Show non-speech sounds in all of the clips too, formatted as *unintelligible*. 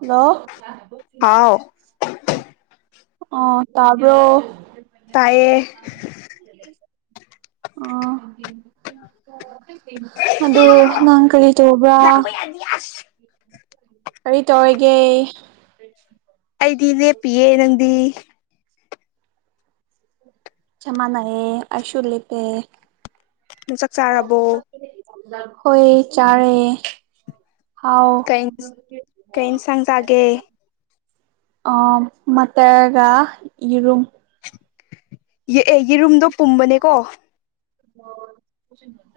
ꯂꯣ ꯍꯥꯎ ꯑꯣ ꯇꯥꯕ꯭ꯔꯣ ꯇꯥꯏꯌꯦ ꯑꯣ ꯑꯗꯨ ꯅꯪ ꯀꯔꯤ ꯇꯧꯕ꯭ꯔꯥ *unintelligible* ꯀꯔꯤ ꯇꯧꯋꯤꯒꯦ ꯑꯩꯗꯤ ꯂꯦꯞꯄꯤꯌꯦ ꯅꯪꯗꯤ ꯆꯞ ꯃꯥꯅꯌꯦ ꯑꯩꯁꯨꯨ ꯂꯦꯞꯄꯦ ꯅꯪ ꯆꯥꯛ ꯆꯥꯔꯕꯣ ꯍꯣꯏ ꯆꯥꯔꯦ ꯍꯥꯎ ꯀꯩ ꯀꯩ ꯏꯟꯁꯥꯡ ꯆꯥꯒꯦ ꯑꯥ ꯃꯇꯔꯒ ꯌꯦꯔꯨꯝ ꯌꯦꯑꯦ ꯌꯦꯔꯨꯝꯗꯣ ꯄꯨꯝꯕꯅꯦꯀꯣ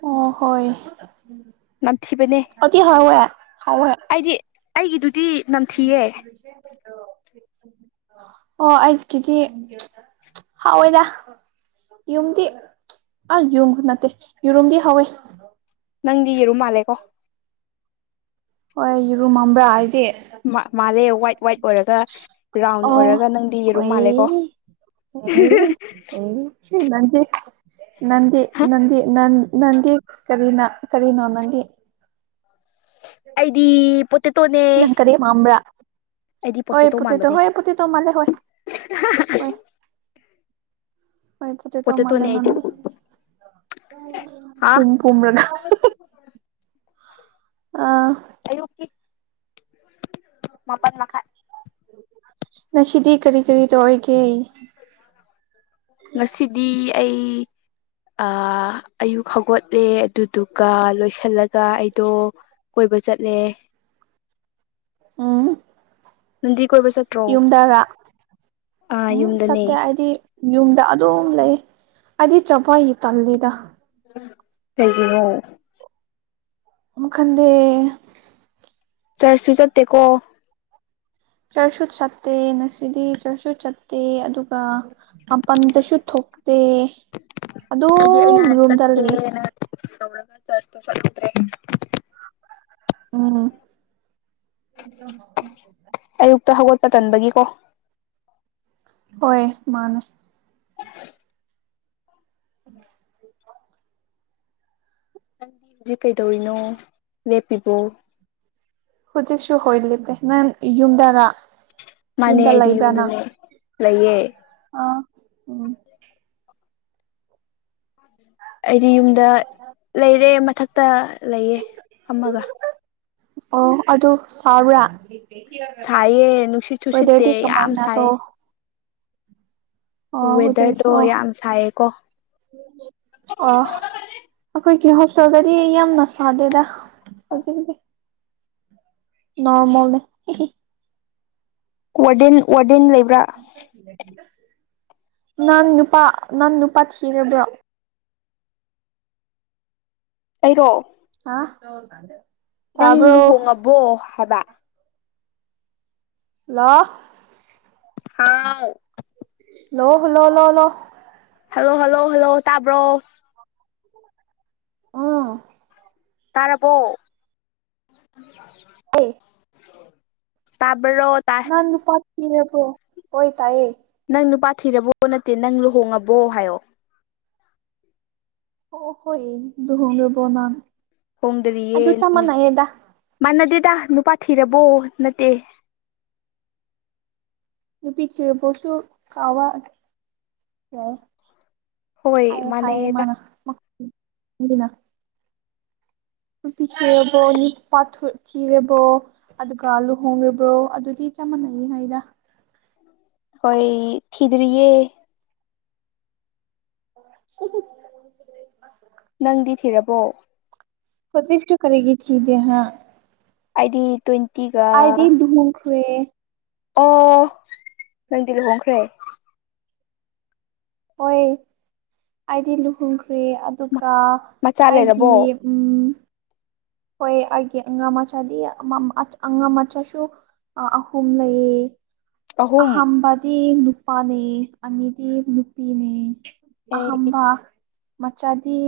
ꯑꯣ ꯍꯣꯏ ꯅꯝꯊꯤꯕꯅꯦ ꯑꯗꯤ ꯍꯥꯎꯋꯦ ꯍꯥꯎꯋꯦ ꯑꯩꯗꯤ ꯑꯩꯒꯤꯗꯨꯗꯤ ꯅꯝꯊꯤꯌꯦ *unintelligible* ꯔꯣꯏꯁꯦ *inaudible* ꯑꯣ ꯑꯩꯒꯤꯗꯤ ꯍꯥꯎꯋꯦꯗ ꯌꯨꯝꯗꯤ ꯑꯥ ꯌꯨꯝ ꯅꯠꯇꯦ ꯌꯦꯔꯨꯝꯗꯤ ꯍꯥꯎꯋꯦ ꯅꯪꯗꯤ ꯌꯦꯔꯨꯝ ꯃꯥꯜꯂꯦꯀꯣ ꯍꯣꯏ ꯌꯦꯔꯨꯝ ꯃꯝꯕ꯭ꯔꯥ ꯑꯩꯖꯤ ꯃꯥ ꯃꯥꯜꯂꯦ ꯋꯥꯏꯠ ꯋꯥꯏꯠ ꯑꯣꯏꯔꯒ ꯔꯥꯎꯟ ꯑꯣ ꯑꯣꯏꯔꯒ ꯅꯪꯗꯤ ꯌꯦꯔꯨꯝ ꯃꯥꯜꯂꯦ ꯀꯣ ꯑꯣꯏ ꯅꯟꯗꯤ ꯅꯟꯗꯤ ꯅꯟ ꯅꯟꯗꯤ ꯀꯔꯤꯅ ꯀꯔꯤꯅꯣ ꯅꯪꯗꯤ ꯑꯩꯗꯤ ꯄꯣꯇꯦꯇꯣꯅꯦ ꯅꯪ ꯀꯔꯤ ꯃꯝꯕ꯭ꯔꯥ ꯑꯩꯗꯤ ꯍꯣꯏ ꯄꯣꯇꯦꯇꯣ ꯃꯥꯟꯕꯅꯦ ꯍꯣꯏ ꯄꯣꯇꯦꯇꯣ ꯃꯥꯜꯂꯦ ꯍꯣꯏ ꯍꯣꯏ ꯍꯣꯏ ꯄꯣꯇꯦꯇꯣ ꯃꯥꯜꯂꯦ ꯄꯣꯇꯦꯇꯣꯅꯦ ꯑꯩꯗꯤ ꯅꯟꯗꯤ ꯍꯥ ꯄꯨꯝ ꯄꯨꯝꯔꯒ ꯑꯥ ꯑꯌꯨꯀꯤ ꯃꯥꯄꯥꯟ ꯂꯥꯛ ꯉꯁꯤꯗꯤ ꯀꯔꯤ ꯀꯔꯤ ꯇꯧꯔꯤꯒꯦ ꯉꯁꯤꯗꯤ ꯑꯩ ꯑ ꯑꯌꯨꯛ ꯍꯧꯒꯠꯂꯦ ꯑꯗꯨꯗꯨꯒ ꯂꯣꯏꯁꯤꯜꯂꯒ ꯑꯩꯗꯣ ꯀꯣꯏꯕ ꯆꯠꯂꯦ ꯎꯝ ꯅꯪꯗꯤ ꯀꯣꯏꯕ ꯆꯠ ꯌꯨꯝꯗꯔ ꯑꯥ ꯎꯝ ꯌꯨꯝꯗꯅꯦ ꯆꯠꯇꯦ ꯑꯩꯗꯤ ꯌꯨꯝꯗ ꯑꯗꯨꯝ ꯂꯩ ꯑꯩꯗꯤ ꯆꯄꯩ ꯇꯜꯂꯤꯗ ꯀꯩꯒꯤꯅ ꫭ ꯑꯃꯨꯛꯈꯟꯗꯦ ꯆꯔꯁꯨ ꯆꯠꯇꯦꯀꯣ ꯆꯔꯆꯁꯨꯠ ꯆꯠꯇꯦ ꯅꯁꯤꯗꯤ ꯆꯔꯆꯁꯨ ꯆꯠꯇꯦ ꯑꯗꯨꯒ ꯃꯄꯟꯇꯁꯨ ꯊꯣꯛꯇꯦ ꯍꯥꯏꯗꯤ ꯑꯩꯅ ꯑꯗꯨꯝ ꯔꯨꯝꯗ ꯂꯩꯌꯦ ꯆꯠꯀꯦꯅ ꯇꯧꯔꯒ ꯆꯔꯆ ꯇꯣ ꯆꯠꯂꯨꯇ꯭ꯔꯦ ꯎꯝ ꯑꯌꯨꯛꯇ ꯍꯧꯒꯠꯄ ꯇꯟꯕꯒꯤꯀꯣ ꯍꯣꯏ ꯃꯥꯅꯦ *inaudible* ꯎꯝ ꯅꯪꯗꯤ ꯍꯧꯖꯤꯛ ꯀꯩꯗꯧꯔꯤꯅꯣ ꯂꯦꯞꯄꯤꯕꯣ ꯍꯧꯖꯤꯛꯁꯨ ꯍꯣꯏ ꯂꯤꯕꯕꯦ ꯅꯪ ꯌꯨꯝꯗꯔ ꯃꯥꯅꯦ ꯌꯨꯝꯗ ꯑꯩꯗꯤ ꯂꯩꯕ꯭ꯔꯥ ꯅꯪ ꯌꯨꯝꯗꯅꯦ ꯂꯩꯌꯦ ꯑ ꯎꯝ ꯑꯩꯗꯤ ꯌꯨꯝꯗ ꯂꯩꯔꯦ ꯃꯊꯛꯇ ꯂꯩꯌꯦ ꯐꯝꯃꯒ ꯑꯣ ꯑꯗꯨ ꯁꯕ꯭ꯔꯥ ꯁꯥꯏꯌꯦ ꯅꯨꯡꯁꯤꯠꯁꯨ ꯁꯤꯠꯇꯦ ꯋꯦꯗꯔꯗꯤ ꯌꯥꯝ ꯀꯃꯥꯏꯅ ꯇꯣ ꯁꯥꯏꯌꯦ ꯋꯦꯗꯔ ꯋꯦꯗꯔꯗꯣ ꯑꯣ ꯌꯥꯝ ꯁꯥꯏꯌꯦꯀꯣ ꯑꯣ ꯑꯈꯣꯏꯒꯤ ꯍꯣꯁꯇꯦꯜꯗꯗꯤ ꯌꯥꯝꯅ ꯁꯥꯗꯦꯗ ꯍꯧꯖꯤꯛꯗꯤ ꯅꯣꯔꯃꯜꯅꯦ ꯋꯥꯔꯗꯦꯟ ꯋꯥꯔꯗꯦꯟ ꯂꯩꯕ꯭ꯔꯥ ꯅꯪ ꯅꯨꯄꯥ ꯅꯪ ꯅꯨꯄꯥ ꯊꯤꯔꯕ꯭ꯔꯣ ꯑꯩꯔꯣ ꯑꯥ ꯅꯪ ꯂꯨꯍꯣꯡꯉꯕꯣ ꯍꯥꯏꯕ ꯍꯜꯂꯣ ꯍꯥꯎ ꯂꯣ ꯍꯜꯂꯣ ꯂꯣ ꯂꯣ ꯍꯜꯂꯣ ꯍꯜꯂꯣ ꯍꯜꯂꯣ ꯇꯥꯕ꯭ꯔꯣ *inaudible* ꯎꯝ ꯇꯥꯔꯕꯣ ꯑꯦ ꯇꯥꯕ꯭ꯔꯣ ꯇꯥꯏ ꯅꯪ ꯅꯨꯄꯥ ꯊꯤꯔꯕꯣ ꯍꯣꯏ ꯇꯥꯏꯌꯦ ꯅꯪ ꯅꯨꯄꯥ ꯊꯤꯔꯕꯣ ꯅꯠꯇꯦ ꯅꯪ ꯂꯨꯍꯣꯡꯉꯕꯣ ꯍꯥꯏꯌꯣ ꯑꯣ ꯍꯣꯏꯌꯦ ꯂꯨꯍꯣꯡꯔꯕꯣ ꯅꯪ ꯑꯗꯨ ꯍꯣꯡꯗꯔꯤꯌꯦ ꯆꯞ ꯃꯥꯟꯅꯩꯌꯦꯗ ꯃꯥꯟꯅꯗꯦꯗ ꯅꯨꯄꯥ ꯊꯤꯔꯕꯣ ꯅꯠꯇꯦ ꯅꯨꯄꯤ ꯊꯤꯔꯕꯣꯁꯨ ꯀꯥꯎꯕꯥ ꯌꯥꯏ ꯍꯣꯏ ꯍꯥꯏꯌꯦ ꯍꯥꯏꯌꯦ ꯃꯥꯟꯅꯩꯌꯦꯗ ꯃꯥꯅ ꯃꯛ ꯃꯤꯅ ꯅꯨꯄꯤ ꯊꯤꯔꯕꯣ ꯅꯨꯄꯥ ꯊꯨ ꯊꯤꯔꯕꯣ ꯑꯗꯨꯒ ꯂꯨꯍꯣꯡꯔꯕ꯭ꯔꯣ ꯑꯗꯨꯗꯤ ꯆꯞ ꯃꯥꯟꯅꯩ ꯍꯥꯏꯗ ꯍꯣꯏ ꯊꯤꯗ꯭ꯔꯤꯌꯦ *inaudible* ꯅꯪꯗꯤ ꯊꯤꯔꯕꯣ ꯍꯧꯖꯤꯛꯁꯨ ꯀꯔꯤꯒꯤ ꯊꯤꯗꯦ ꯍꯥ ꯑꯩꯗꯤ ꯇꯣꯏꯟ ꯑꯩꯗꯤ ꯂꯨꯍꯣꯡꯈ꯭ꯔꯦ ꯑꯣ ꯅꯪꯗꯤ ꯂꯨꯍꯣꯡꯈ꯭ꯔꯦ ꯍꯣꯏ ꯑꯩꯗꯤ ꯂꯨꯍꯣꯡꯈ꯭ꯔꯦ ꯑꯗꯨꯒ ꯃꯆꯥ ꯑꯩꯒꯤ ꯂꯩꯔꯕꯣ ꯎꯝ ꯍꯣꯏ ꯑꯩꯒꯤ ꯑꯉꯥꯡ ꯃꯆꯥꯗꯤ ꯑꯃꯝ ꯑꯉꯥꯡ ꯃꯆꯥꯁꯨ ꯑꯥ ꯑꯍꯨꯝ ꯂꯩꯌꯦ ꯑꯍꯨꯝ ꯑꯍꯝꯕꯗꯤ ꯅꯨꯄꯥꯅꯦ ꯑꯅꯤꯗꯤ ꯅꯨꯄꯤꯅꯦ ꯑꯩ ꯑꯍꯝꯕ ꯃꯆꯥꯗꯤ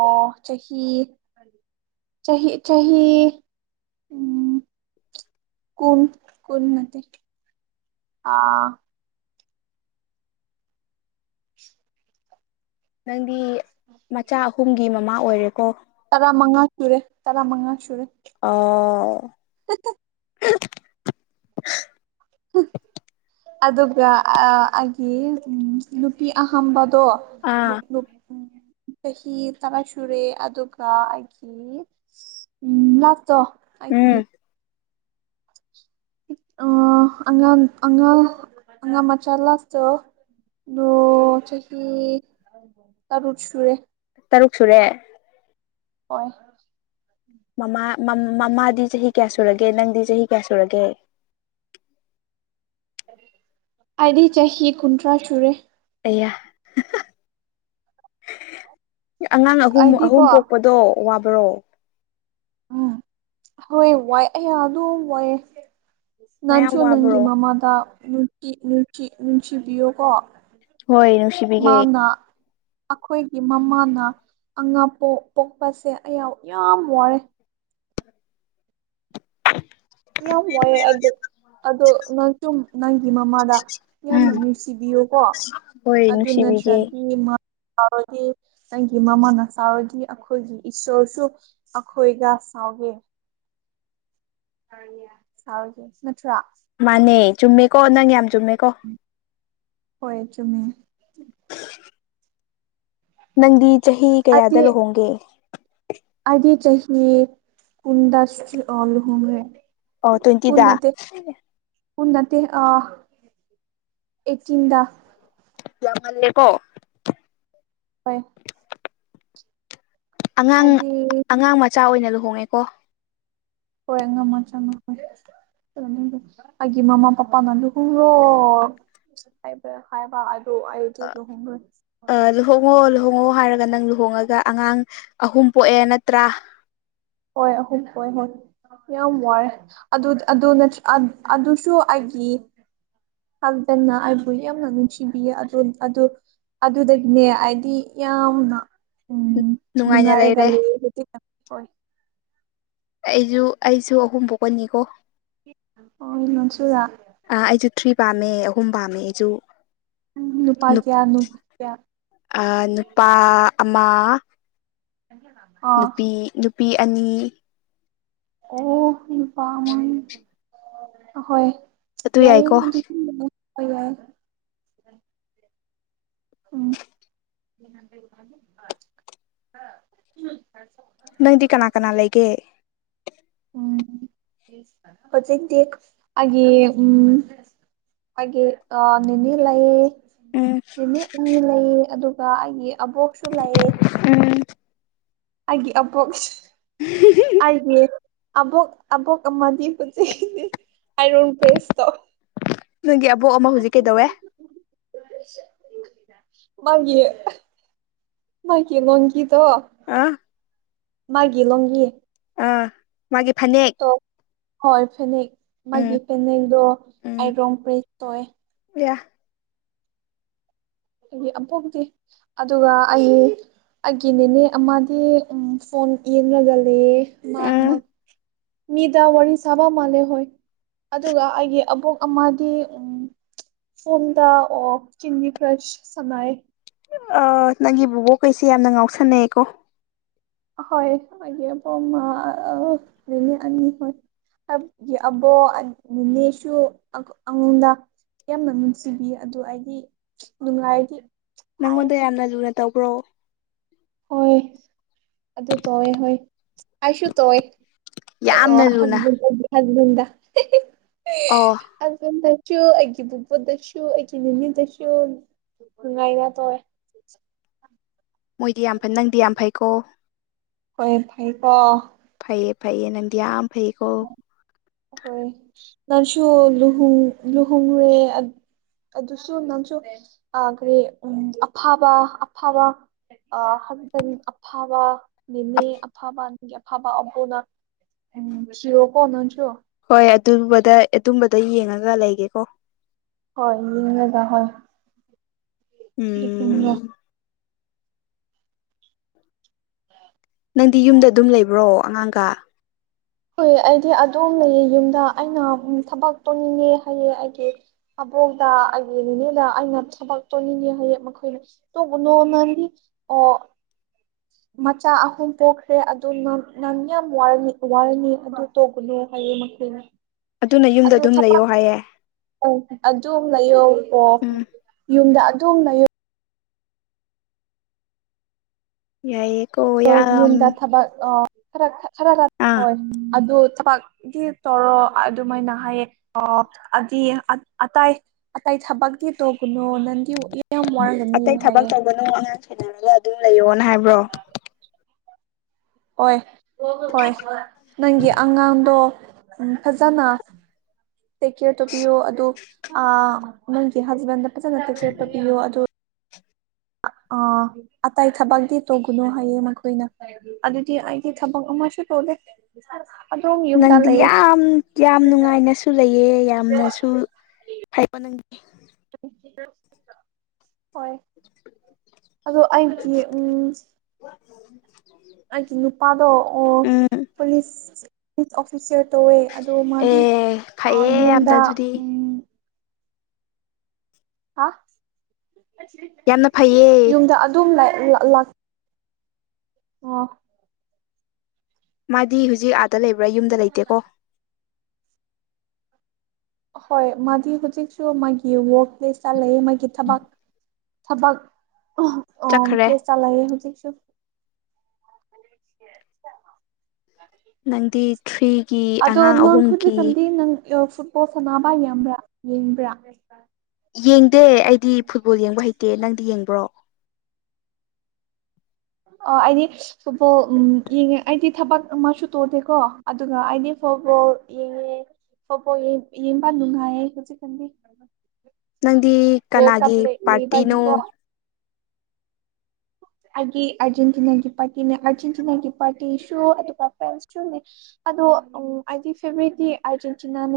ꯑꯣ ꯆꯍꯤ ꯆꯍꯤ ꯆꯍꯤ ꯎꯝ ꯀꯨꯟ ꯀꯨꯟ ꯅꯠꯇꯦ ꯑꯥ ꯅꯪꯗꯤ ꯃꯆꯥ ꯑꯍꯨꯝꯒꯤ ꯃꯃꯥ ꯑꯣꯏꯔꯦꯀꯣ ꯇꯔꯥ ꯃꯉꯥ ꯁꯨꯔꯦ ꯇꯔꯥ ꯃꯉꯥ ꯁꯨꯔꯦ ꯑꯣ *unintelligible* ꯑꯗꯨꯒ ꯑꯥ ꯑꯩꯒꯤ ꯎꯝ ꯅꯨꯄꯤ ꯑꯍꯝꯕꯗꯣ ꯑꯥ *unintelligible* ꯆꯍꯤ ꯇꯔꯥ ꯁꯨꯔꯦ ꯑꯗꯨꯒ ꯑꯩꯒꯤ ꯎꯝ ꯂꯥꯁꯇꯣ ꯑꯩꯒꯤ ꯎꯝ ꯑꯥ ꯑꯉꯥꯡ ꯑꯉꯥꯡ ꯑꯉꯥꯡ ꯃꯆꯥ ꯂꯥꯁꯇꯣ ꯅꯣꯡ ꯆꯍꯤ ꯇꯔꯨꯛ ꯁꯨꯔꯦ ꯇꯔꯨꯛ ꯁꯨꯔꯦ ꯍꯣꯏ ꯃꯃꯥ ꯃꯝ ꯃꯃꯥꯗꯤ ꯆꯍꯤ ꯀꯌꯥ ꯁꯨꯔꯒꯦ ꯅꯪꯗꯤ ꯆꯍꯤ ꯀꯌꯥ ꯁꯨꯔꯒꯦ ꯑꯩꯗꯤ ꯆꯍꯤ ꯀꯨꯟꯊ꯭ꯔꯥ ꯁꯨꯔꯦ ꯑꯌꯥ ꯑꯉꯥꯡ ꯑꯍꯨꯝ ꯑꯍꯨꯝ ꯑꯩꯗꯤꯀꯣ ꯄꯣꯛꯄꯗꯣ ꯋꯥꯕ꯭ꯔꯣ ꯎꯝ ꯍꯣꯏ ꯋꯥꯏ ꯑꯩꯌꯥ ꯑꯗꯨꯝ ꯋꯥꯏꯑꯦ ꯃꯌꯥꯝ ꯅꯪꯁꯨ ꯅꯪꯒꯤ ꯋꯥꯕ꯭ꯔꯣ ꯃꯃꯥꯗ ꯅꯨꯡꯇꯤ ꯅꯨꯡꯁꯤ ꯅꯨꯡꯁꯤꯕꯤꯌꯣ ꯀꯣ ꯍꯣꯏ ꯅꯨꯡꯁꯤꯕꯤꯒꯦ ꯃꯥꯅ ꯑꯈꯣꯏꯒꯤ ꯃꯃꯥꯅ ꯑꯉꯥꯡ ꯄꯣꯛ ꯄꯣꯛꯄꯁꯦ ꯑꯩ ꯌꯥ ꯌꯥꯝ ꯋꯥꯔꯦ ꯌꯥꯝ ꯋꯥꯏꯑꯦ ꯑꯩꯗꯣ ꯑꯗꯣ ꯅꯪ ꯇꯨꯝ ꯅꯪꯒꯤ ꯃꯃꯥꯗ ꯌꯥꯝꯅ ꯎꯝ ꯅꯨꯡꯁꯤꯕꯤꯌꯨꯀꯣ ꯍꯣꯏ ꯑꯗꯨ ꯅꯨꯡꯁꯤꯕꯤꯒꯦ ꯅꯠꯇ꯭ꯔꯗꯤ ꯃꯥ ꯔꯗꯤ ꯑꯩꯒꯤ ꯃꯃꯥꯅ ꯁꯥꯎꯔꯗꯤ ꯑꯩꯈꯣꯏꯒꯤ ꯏꯁꯣꯔꯁꯨ ꯑꯩꯈꯣꯏꯒ ꯁꯥꯎꯗꯦ ꯅꯣꯏꯒ ꯁꯥꯎꯗꯦ ꯅꯠꯇ꯭ꯔꯥ ꯃꯥꯅꯦ ꯆꯨꯝꯃꯦꯀꯣ ꯅꯪ ꯌꯥꯝ ꯆꯨꯝꯃꯦꯀꯣ ꯍꯣꯏ ꯆꯨꯝꯃꯤ ꯅꯪꯗꯤ ꯆꯍꯤ ꯀꯌꯥꯗ ꯑꯩꯗꯤ ꯂꯨꯍꯣꯡꯒꯦ ꯑꯩꯗꯤ ꯆꯍꯤ ꯀꯨꯟꯗ ꯂꯨꯍꯣꯡꯒ꯭ꯔꯦ ꯑꯣ ꯇ꯭ꯋꯦꯟꯇꯤꯗ ꯎꯟ ꯅꯠꯇꯦ ꯑ ꯑꯩꯠꯇꯤꯟꯗ ꯌꯥꯝꯃꯜꯂꯦꯀꯣ ꯍꯣꯏ ꯑꯉꯥꯡ ꯍꯥꯏꯗꯤ ꯑꯉꯥꯡ ꯃꯆꯥ ꯑꯣꯏꯅ ꯂꯨꯍꯣꯡꯉꯦꯀꯣ ꯍꯣꯏ ꯑꯉꯥꯡ ꯃꯥꯆꯥ *unintelligible* ꯑꯩꯒꯤ ꯃꯃꯥ ꯄꯄꯥꯅ ꯂꯨꯍꯣꯡꯔꯣ ꯍꯥꯏꯕ꯭ꯔꯥ ꯍꯥꯏꯕ ꯑꯗꯨ ꯑꯩ ꯑ ꯂꯨꯍꯣꯡ ꯍꯣꯡꯉꯣ ꯂꯨꯍꯣꯡꯉꯣ ꯍꯥꯏꯔꯒ ꯅꯪ ꯂꯨꯍꯣꯡꯉꯒ ꯑꯉꯥꯡ ꯑꯍꯨꯝ ꯄꯣꯛꯑꯦ ꯅꯠꯇ꯭ꯔꯥ ꯍꯣꯏ ꯑꯍꯨꯝ ꯄꯣꯛꯑꯦ ꯍꯣꯏ ꯌꯥꯝ ꯋꯥꯔꯦ ꯑꯗꯨ ꯑꯗꯨ ꯑꯗꯨꯁꯨ ꯑꯩꯒꯤ ꯃꯥꯇꯅ ꯑꯩꯕꯨ ꯌꯥꯝꯅ ꯅꯨꯡꯁꯤꯕꯤꯌꯦ ꯑꯗꯨ ꯑꯗꯨ ꯑꯗꯨꯗꯒꯤꯅꯦ ꯑꯩꯗꯤ ꯌꯥꯝꯅ ꯎꯝ ꯅꯨꯡꯉꯥꯏꯅ ꯅꯨꯡꯉꯥꯏꯔꯒ ꯂꯩꯔꯦ ꯂꯩꯌꯦ ꯑꯩꯗꯤ ꯌꯥꯝꯅ ꯍꯣꯏ ꯑꯩꯁꯨ ꯑꯩꯁꯨ ꯑꯍꯨꯝ ꯄꯣꯛꯀꯅꯤꯀꯣ ꯑꯣꯢ ꯅꯪꯁꯨꯔꯥ ꯑꯥ ꯑꯩꯁꯨ ꯊ꯭ꯔꯤ ꯄꯥꯝꯃꯦ ꯑꯍꯨꯝ ꯄꯥꯝꯃꯦ ꯑꯩꯁꯨ ꯅꯨꯄꯥꯥ ꯀꯌꯥ ꯅꯨꯄꯤ ꯀꯌꯥ ꯑ ꯅꯨꯄꯥ ꯑꯃ *unintelligible* ꯅꯨꯄꯤ ꯅꯨꯄꯤ ꯑꯅꯤ ꯑꯣ ꯅꯨꯄꯥ ꯑꯃꯥ ꯑꯍꯣꯏ ꯑꯗꯨ ꯌꯥꯏꯌꯦ ꯌꯥꯏꯀꯣ ꯑꯗꯨꯗꯤ ꯑꯗꯨꯝ ꯑꯗꯨꯒ ꯎꯝ ꯅꯪꯗꯤ ꯀꯅꯥ ꯀꯅꯥ ꯂꯩꯒꯦ ꯎꯝ ꯍꯧꯖꯤꯛꯇꯤ ꯑꯩꯒꯤ ꯎꯝ ꯑꯩꯒꯤ ꯑꯥ ꯅꯦꯅꯦ ꯂꯩ ꯎꯝ ꯅꯨꯃꯤꯠ ꯑꯅꯤ ꯂꯩꯌꯦ ꯑꯗꯨꯒ ꯑꯩꯒꯤ ꯑꯕꯣꯛꯁꯨ ꯂꯩꯌꯦ ꯎꯝ ꯑꯩꯒꯤ ꯑꯕꯣꯛꯁ ꯑꯩꯒꯤ ꯑꯕꯣꯛ ꯑꯕꯣꯛ ꯑꯃꯗꯤ *unintelligible* ꯅꯪꯒꯤ ꯑꯕꯣꯛ ꯑꯃ ꯍꯧꯖꯤꯛ ꯀꯩꯗꯧꯋꯦ ꯃꯪꯒꯤ ꯃꯪꯀꯤ ꯃꯪꯀꯤ ꯇꯣ ꯑꯥ ꯃꯥꯒꯤ ꯃꯪꯒꯤ ꯑꯥ ꯃꯥꯒꯤ ꯐꯅꯦꯡ ꯇꯣ ꯍꯣꯏ ꯐꯅꯦꯡ ꯎꯝ ꯃꯥꯒꯤ ꯐꯅꯦꯡꯗꯣ ꯎꯝ ꯑꯩꯔꯣꯡ *unintelligible* ꯌꯥ *unintelligible* ꯑꯗꯨꯒ ꯑꯩ ꯑꯩꯒꯤꯅꯦꯅꯦ ꯃꯥꯗꯤ ꯑꯝ ꯐꯣꯟ ꯌꯦꯡꯒ ꯂꯩꯌꯦ ꯃꯥ ꯎꯝ ꯃꯛ ꯃꯤꯗꯥ ꯋꯥꯔꯤ ꯁꯥꯕ ꯃꯂꯦꯜ ꯍꯣꯢ ꯑꯗꯨꯒ ꯑꯩꯒꯤ ꯑꯕꯣꯛ ꯑꯃꯗꯤ ꯎꯝ ꯐꯣꯟꯗ ꯑꯣ ꯆꯤꯟꯅꯤ *unintelligible* ꯑꯥ ꯅꯪꯒꯤ ꯕꯣꯕꯣꯛ ꯀꯩꯁꯦ ꯌꯥꯝꯅ ꯉꯥꯎꯁꯟꯅꯩꯑꯀꯣ ꯍꯣꯢ ꯑꯩꯒꯤꯕꯣꯛ ꯑꯃ ꯑꯥ ꯅꯤꯅꯦ ꯑꯅꯤ ꯍꯣꯢ ꯑꯕ ꯑꯕꯣꯛ ꯑꯟ ꯅꯦꯅꯦꯁꯨ *unintelligible* ꯑꯉꯣꯟꯗ ꯌꯥꯝꯅ ꯅꯨꯡꯁꯤꯕꯤꯌꯦ ꯑꯗꯨ ꯑꯩꯗꯤ ꯅꯨꯡꯉꯥꯏꯔꯤ ꯅꯪꯉꯣꯟꯗ ꯌꯥꯝꯅ ꯂꯨꯅ ꯇꯧꯕ꯭ꯔꯣ ꯍꯣꯏ ꯑꯗꯨ ꯇꯧꯑꯦ ꯍꯣꯏ ꯑꯩꯁꯨ ꯇꯧꯑꯦ ꯌꯥꯝꯅ ꯂꯨꯅ ꯑꯣ *unintelligible* ꯑꯣ *unintelligible* ꯑꯩꯒꯤ ꯕꯨꯕꯣꯇꯥꯁꯨ ꯑꯩꯒꯤ ꯃꯥꯃꯤꯗꯁꯨ ꯅꯨꯡꯉꯥꯏꯅ ꯇꯧꯋꯦ ꯃꯣꯏꯗꯤ ꯌꯥꯝ ꯐꯩ ꯅꯪꯗꯤ ꯌꯥꯝ ꯐꯩꯀꯣ ꯍꯣꯏ ꯐꯩꯀꯣ ꯐꯩꯌꯦ ꯐꯩꯌꯦ ꯅꯪꯗꯤ ꯌꯥꯝꯅ ꯐꯩꯌꯦꯀꯣ ꯍꯣꯏ ꯅꯪꯁꯨ ꯂꯨꯍꯨꯡ ꯂꯨꯍꯣꯡꯉꯨꯔꯦ ꯑꯗꯨꯁꯨ ꯅꯪꯁꯨ ꯑꯥ ꯀꯔꯤ ꯎꯝ ꯑꯐꯕ ꯑꯐꯕ ꯑꯥ *unintelligible* ꯑꯐꯕ ꯅꯦꯅꯦ ꯑꯐꯥꯕ ꯅꯒꯤ ꯑꯐꯥꯕ ꯑꯃꯛ ꯍꯧꯅ ꯎꯝ ꯁꯤꯔꯣ ꯀꯣꯅꯁꯨ ꯍꯣꯏ ꯑꯗꯨꯝꯕꯗ ꯑꯗꯨꯝꯕꯗ ꯌꯦꯡꯉꯒ ꯂꯩꯒꯦꯀꯣ ꯍꯣꯏ ꯌꯦꯡꯉꯒ ꯍꯣꯏ *unintelligible* ꯎꯝ ꯅꯪꯗꯤ ꯌꯨꯝꯗ ꯑꯗꯨꯝ ꯂꯩꯕ꯭ꯔꯣ ꯑꯉꯥꯡꯒ ꯍꯨꯏ ꯑꯩꯗꯤ ꯑꯗꯨꯝ ꯂꯩꯌꯦ ꯌꯨꯝꯗ ꯑꯩꯅ ꯊꯕꯛ ꯇꯧꯅꯤꯡꯉꯦ ꯍꯥꯏꯌꯦ ꯑꯩꯒꯤ ꯑꯕꯣꯛꯇ ꯑꯩꯒꯤ ꯅꯤꯅꯦꯅ ꯑꯩꯅ ꯊꯕꯛ ꯇꯧꯅꯤꯡꯉꯦ ꯍꯌꯦꯡ ꯃꯈꯣꯏꯅ ꯇꯣꯒꯣꯅꯣ *unintelligible* ꯑꯣ ꯃꯆꯥ ꯑꯍꯨꯝ ꯄꯣꯛꯈ꯭ꯔꯦ ꯑꯗꯨ ꯅꯪ ꯅꯪ ꯌꯥꯝ ꯋꯥꯌꯦ ꯋꯥꯌꯦꯅꯦ ꯑꯗꯨ ꯇꯛꯄꯅꯦ ꯍꯌꯦꯡ *unintelligible* ꯑꯗꯨꯅ ꯌꯨꯝꯗ ꯑꯗꯨꯝ ꯂꯩꯌꯣ ꯍꯥꯏꯌꯦ ꯑꯣ ꯑꯗꯨꯝ ꯂꯩꯌꯣ ꯑꯣ ꯎꯝ ꯌꯨꯝꯗ ꯑꯗꯨꯝ ꯂꯩꯌꯣ ꯌꯥꯏꯌꯦ ꯀꯣ ꯍꯣꯏ ꯌꯨꯝꯗ ꯊꯕꯛ ꯑꯣ ꯈꯔ ꯈꯥ ꯈꯔ ꯈꯔ ꯑꯥ ꯍꯣꯏ ꯑꯗꯨ ꯊꯕꯛ ꯗꯤ ꯇꯔꯣ ꯑꯗꯨꯃꯥꯏꯅ ꯍꯥꯏꯌꯦ ꯍꯥꯏꯗꯤ ꯑꯇꯥꯏ꯫ ꯑꯇꯩ ꯊꯥꯕꯛꯇꯤ ꯇꯣꯒꯅꯣ ꯅꯪ ꯑꯇꯩ ꯊꯕꯛ ꯇꯧꯕꯅꯣ ꯑꯉꯥꯡ ꯁꯦꯟꯅꯔꯒ ꯑꯗꯨꯝ ꯂꯩꯌꯣꯅ ꯍꯥꯏꯕ꯭ꯔꯣ꯫ ꯍꯣꯏ ꯍꯣꯏ ꯅꯪꯒꯤ ꯑꯉꯥꯡꯗꯣ꯫ ꯎꯝ ꯐꯖꯅ ꯇꯦꯛ ꯀꯦꯌꯔ ꯇꯧꯕꯤꯌꯣ ꯑꯗꯨ ꯑꯥ꯫ ꯅꯪꯒꯤ ꯍꯁꯕꯦꯟꯗ ꯐꯖꯅ ꯇꯤꯀꯦꯠꯄ ꯄꯤꯌꯣ ꯑꯗꯨ ꯑ ꯑꯇꯩ ꯊꯕꯛꯇꯤ ꯇꯧꯒꯅꯨ ꯍꯥꯏꯌꯦ ꯃꯈꯣꯏꯅ꯫ ꯑꯗꯨꯗꯤ ꯑꯩꯒꯤ ꯊꯕꯛ ꯑꯃꯁꯨ ꯇꯧꯗꯦ꯫ ꯑꯗꯨꯝ ꯌꯨꯝꯗ ꯅꯪꯗꯤ ꯂꯩꯌꯦ ꯌꯥꯝ ꯌꯥꯝ ꯅꯨꯡꯉꯥꯏꯅꯁꯨ ꯂꯩꯌꯦ ꯌꯥꯝꯅꯁꯨ ꯐꯩ ꯄꯅꯪꯒꯤ ꯍꯣꯏ ꯑꯗꯣ ꯑꯩꯗꯤ ꯎꯝ꯫ *inaudible* ꯑꯩꯒꯤ ꯅꯨꯄꯥꯗꯣ ꯑꯣ ꯎꯝ ꯄꯨꯂꯤꯁ꯫ ꯄꯨ ꯑꯣꯐꯤꯁꯔ ꯇꯧꯋꯦ ꯑꯗꯣ ꯃꯥꯗꯤ ꯑꯦ ꯑꯥ ꯐꯩꯌꯦ ꯌꯥꯝꯅ ꯌꯨꯝꯗ ꯑꯗꯨꯗꯤ ꯎꯝ ꯍꯥ ꯌꯥꯝꯅ ꯐꯩꯌꯦ ꯌꯨꯝꯗ ꯑꯗꯨꯝ ꯂꯩ ꯂꯥꯛ ꯂꯥꯥꯛ ꯑꯣ꯫ ꯃꯥꯗꯤ ꯍꯧꯖꯤꯛ ꯑꯥꯗ ꯂꯩꯕ꯭ꯔꯥ ꯌꯨꯝꯗ ꯂꯩꯇꯦꯀꯣ꯫ ꯍꯣꯏ ꯃꯥꯗꯤ ꯍꯧꯖꯤꯛꯁꯨ ꯃꯥꯒꯤ ꯋꯥꯋꯔꯛ ꯄ꯭ꯂꯦꯁ ꯆꯂ ꯃꯥꯒꯤ ꯊꯕꯛ꯫ ꯊꯕꯛ ꯑ ꯆꯠꯈ꯭ꯔꯦ ꯄ꯭ꯂꯦꯁ ꯆꯂꯑ ꯍꯧꯖꯤꯛꯁꯨ꯫ ꯅꯪꯗꯤ ꯊ꯭ꯔꯤꯒꯤ ꯑꯗꯣ ꯑꯉꯥꯡ ꯅꯪ ꯑꯍꯨꯝꯒꯤ ꯍꯧꯖꯤꯀꯥꯟꯗꯤ ꯅꯪ ꯐꯨꯠꯕꯣꯜ ꯁꯥꯟꯅꯕ ꯌꯥꯝꯕ꯭ꯔꯥ ꯌꯦꯡꯕ꯭ꯔꯥ꯫ ꯌꯦꯡꯗꯦ ꯑꯩꯗꯤ ꯐꯨꯠꯕꯣꯜ ꯌꯦꯡꯕ ꯍꯩꯇꯦ ꯅꯪꯗꯤ ꯌꯦꯡꯕ꯭ꯔꯣ꯫ ꯑ ꯑꯩꯗꯤ ꯐꯨꯠꯕꯣꯜ ꯎꯝ ꯌꯦꯡꯉꯦ ꯑꯩꯗꯤ ꯊꯕꯛ ꯑꯃꯁꯨ ꯇꯣꯗꯦꯀꯣ ꯑꯗꯨꯒ ꯑꯩꯗꯤ ꯐꯨꯠꯕꯣꯜ ꯌꯦꯡꯉꯦ꫰ ꯐꯨꯠꯕꯣꯜ ꯌꯦꯡꯕ ꯅꯨꯡꯉꯥꯏꯌꯦ ꯍꯧꯖꯤꯛ ꯀꯥꯟꯗꯤ꯫ ꯅꯪꯗꯤ ꯀꯅꯥꯒꯤ ꯄꯥꯔꯇꯤꯅꯣ꯫ ꯂꯩꯕꯒꯤꯀꯣ ꯑꯒꯤ ꯑꯔꯖꯦꯟꯇꯤꯅꯥꯒꯤ ꯒꯤ ꯄꯥꯇꯤꯅꯦ ꯑꯔꯖꯦꯟꯇꯤꯅꯥꯒꯤ ꯄꯥꯇꯤ ꯁꯣ ꯑꯗꯨꯒ ꯐ ꯁꯣꯅꯦ꯫ ꯑꯗꯣ ꯑꯩꯗꯤ ꯐꯦꯕꯔꯦꯠꯇꯤ ꯑꯥꯔꯖꯦꯟꯇꯤꯅꯥꯅꯦ꯫